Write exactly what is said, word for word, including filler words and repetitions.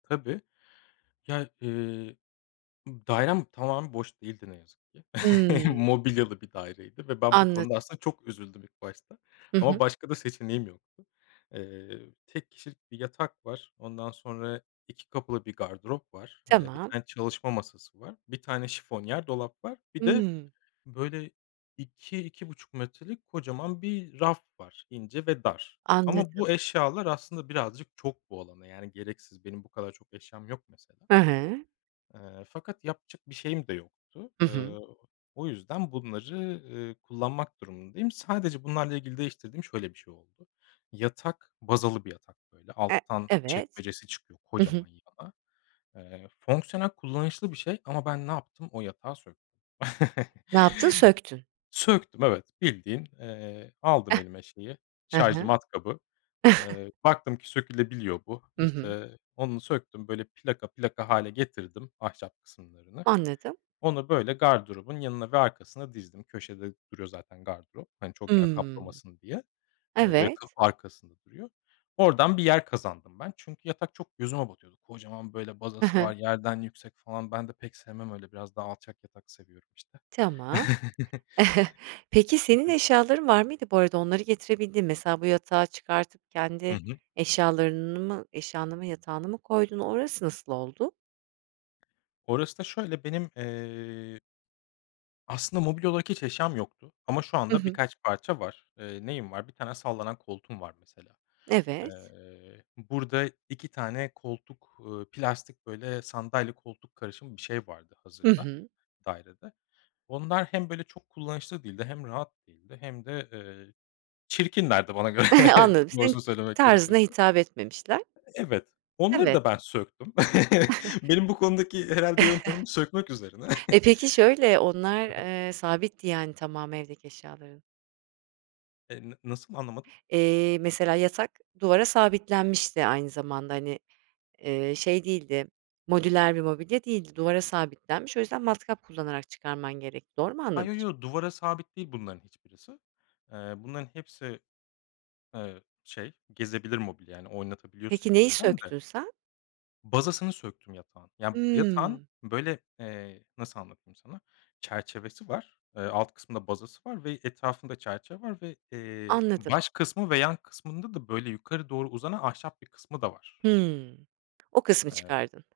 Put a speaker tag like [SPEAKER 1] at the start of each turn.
[SPEAKER 1] Tabii. Ya, ııı, ı dairem tamamen boş değildi ne yazık ki.
[SPEAKER 2] Hımm.
[SPEAKER 1] Mobilyalı bir daireydi ve ben bu
[SPEAKER 2] Anladım.
[SPEAKER 1] konuda aslında çok üzüldüm ilk başta
[SPEAKER 2] Hı
[SPEAKER 1] ama
[SPEAKER 2] hı.
[SPEAKER 1] başka da seçeneğim yoktu. Iıı, tek kişilik bir yatak var, ondan sonra iki kapılı bir gardırop var. Iıı, bir
[SPEAKER 2] Tamam.
[SPEAKER 1] tane çalışma masası var. Bir tane şifonyer dolap var. Bir de,
[SPEAKER 2] Hımm.
[SPEAKER 1] böyle, iki iki buçuk metrelik kocaman bir raf var: ince ve dar. Ama
[SPEAKER 2] Anladım.
[SPEAKER 1] bu eşyalar aslında birazcık çok bu alana, yani, gereksiz. Benim bu kadar çok eşyam yok mesela.
[SPEAKER 2] Hı hı.
[SPEAKER 1] Iıı, fakat yapacak bir şeyim de yoktu.
[SPEAKER 2] Hı hı.
[SPEAKER 1] Iıı, o yüzden bunları, ııı, kullanmak durumundayım. Sadece bunlarla ilgili değiştirdiğim şöyle bir şey oldu. Yatak bazalı bir yatak böyle
[SPEAKER 2] E
[SPEAKER 1] alttan
[SPEAKER 2] evet.
[SPEAKER 1] çekmecesi çıkıyor
[SPEAKER 2] Hı hı.
[SPEAKER 1] kocaman yana. Iıı, fonksiyonel kullanışlı bir şey ama ben ne yaptım? O yatağı söktüm.
[SPEAKER 2] Ne yaptın? Söktün.
[SPEAKER 1] Söktüm, evet, bildiğin, eee, aldım elime, şeyi,
[SPEAKER 2] Hı
[SPEAKER 1] şarjlı
[SPEAKER 2] hı.
[SPEAKER 1] matkabı. Iıı, baktım ki sökülebiliyor bu.
[SPEAKER 2] Hı hı.
[SPEAKER 1] İşte, onu söktüm, böyle plaka plaka hâle getirdim ahşap kısımlarını.
[SPEAKER 2] Anladım.
[SPEAKER 1] Onu böyle gardırobun yanına ve arkasına dizdim köşede duruyor zaten gardırop. Hani çok yer
[SPEAKER 2] Imm.
[SPEAKER 1] kaplamasın diye. Eee, böyle kapı
[SPEAKER 2] Evet.
[SPEAKER 1] arkasında duruyor. Oradan bir yer kazandım ben. Çünkü yatak çok gözüme batıyordu. Kocaman böyle
[SPEAKER 2] Hı
[SPEAKER 1] bazası
[SPEAKER 2] hı.
[SPEAKER 1] var, yerden yüksek falan. Ben de pek sevmem öyle biraz daha alçak yatak seviyorum, işte.
[SPEAKER 2] Tamam. Peki, senin
[SPEAKER 1] Evet.
[SPEAKER 2] eşyaların var mıydı bu arada, onları getirebildin mi? Mesela bu yatağı çıkartıp
[SPEAKER 1] Hı
[SPEAKER 2] kendi
[SPEAKER 1] hı.
[SPEAKER 2] eşyalarını mı eşyanı mı yatağını mı koydun? Orası nasıl oldu?
[SPEAKER 1] Orası da şöyle: Benim, ııı, aslında mobilya olarak hiç eşyam yoktu ama şu
[SPEAKER 2] I
[SPEAKER 1] anda
[SPEAKER 2] hı.
[SPEAKER 1] birkaç parça var. Eee, neyim var? bir tane sallanan koltuğum var mesela.
[SPEAKER 2] Evet.
[SPEAKER 1] Iıı, burada iki tane koltuk, ııı, plastik, böyle, sandalye koltuk karışımı bir şey vardı
[SPEAKER 2] Hı
[SPEAKER 1] hazırda,
[SPEAKER 2] hı.
[SPEAKER 1] dairede. Onlar hem böyle çok kullanışlı değildi hem rahat değildi hem de, ııı, çirkinlerdi bana göre
[SPEAKER 2] Anladım, senin
[SPEAKER 1] doğrusunu söylemek
[SPEAKER 2] tarzına
[SPEAKER 1] gerekirse.
[SPEAKER 2] hitap etmemişler.
[SPEAKER 1] Evet, onları
[SPEAKER 2] Evet.
[SPEAKER 1] da ben söktüm. Benim bu konudaki herhâlde yöntemim sökmek üzerine.
[SPEAKER 2] E, peki, şöyle, onlar,
[SPEAKER 1] Hı hı.
[SPEAKER 2] ııı, sabitti yani, tamamı evdeki eşyaların?
[SPEAKER 1] Eee, n nasıl anlamadım?
[SPEAKER 2] Eee, mesela yatak duvara sabitlenmişti aynı zamanda, hani, ııı, şey değildi, modüler bir mobilya değildi, duvara sabitlenmiş. O yüzden matkap kullanarak çıkarman gerekti. Doğru mu
[SPEAKER 1] Ha, yo,
[SPEAKER 2] anlamışım?
[SPEAKER 1] yo, duvara sabit değil bunların hiçbirisi. Iıı, bunların hepsi, ııı, şey, gezebilir mobilya. Hani oynatabiliyorsun
[SPEAKER 2] Peki, neyi
[SPEAKER 1] yerinden de.
[SPEAKER 2] söktün sen?
[SPEAKER 1] Bazasını söktüm yatağın. Ya yatağın,
[SPEAKER 2] Hımm.
[SPEAKER 1] böyle, eee, nasıl anlatayım sana? Çerçevesi var. Iıı, alt kısmında bazası var ve etrafında çerçeve var ve, eee,
[SPEAKER 2] Anladım.
[SPEAKER 1] baş kısmı ve yan kısmında da böyle yukarı doğru uzanan ahşap bir kısmı da var.
[SPEAKER 2] Hımm, o kısmı
[SPEAKER 1] Eee
[SPEAKER 2] çıkardın.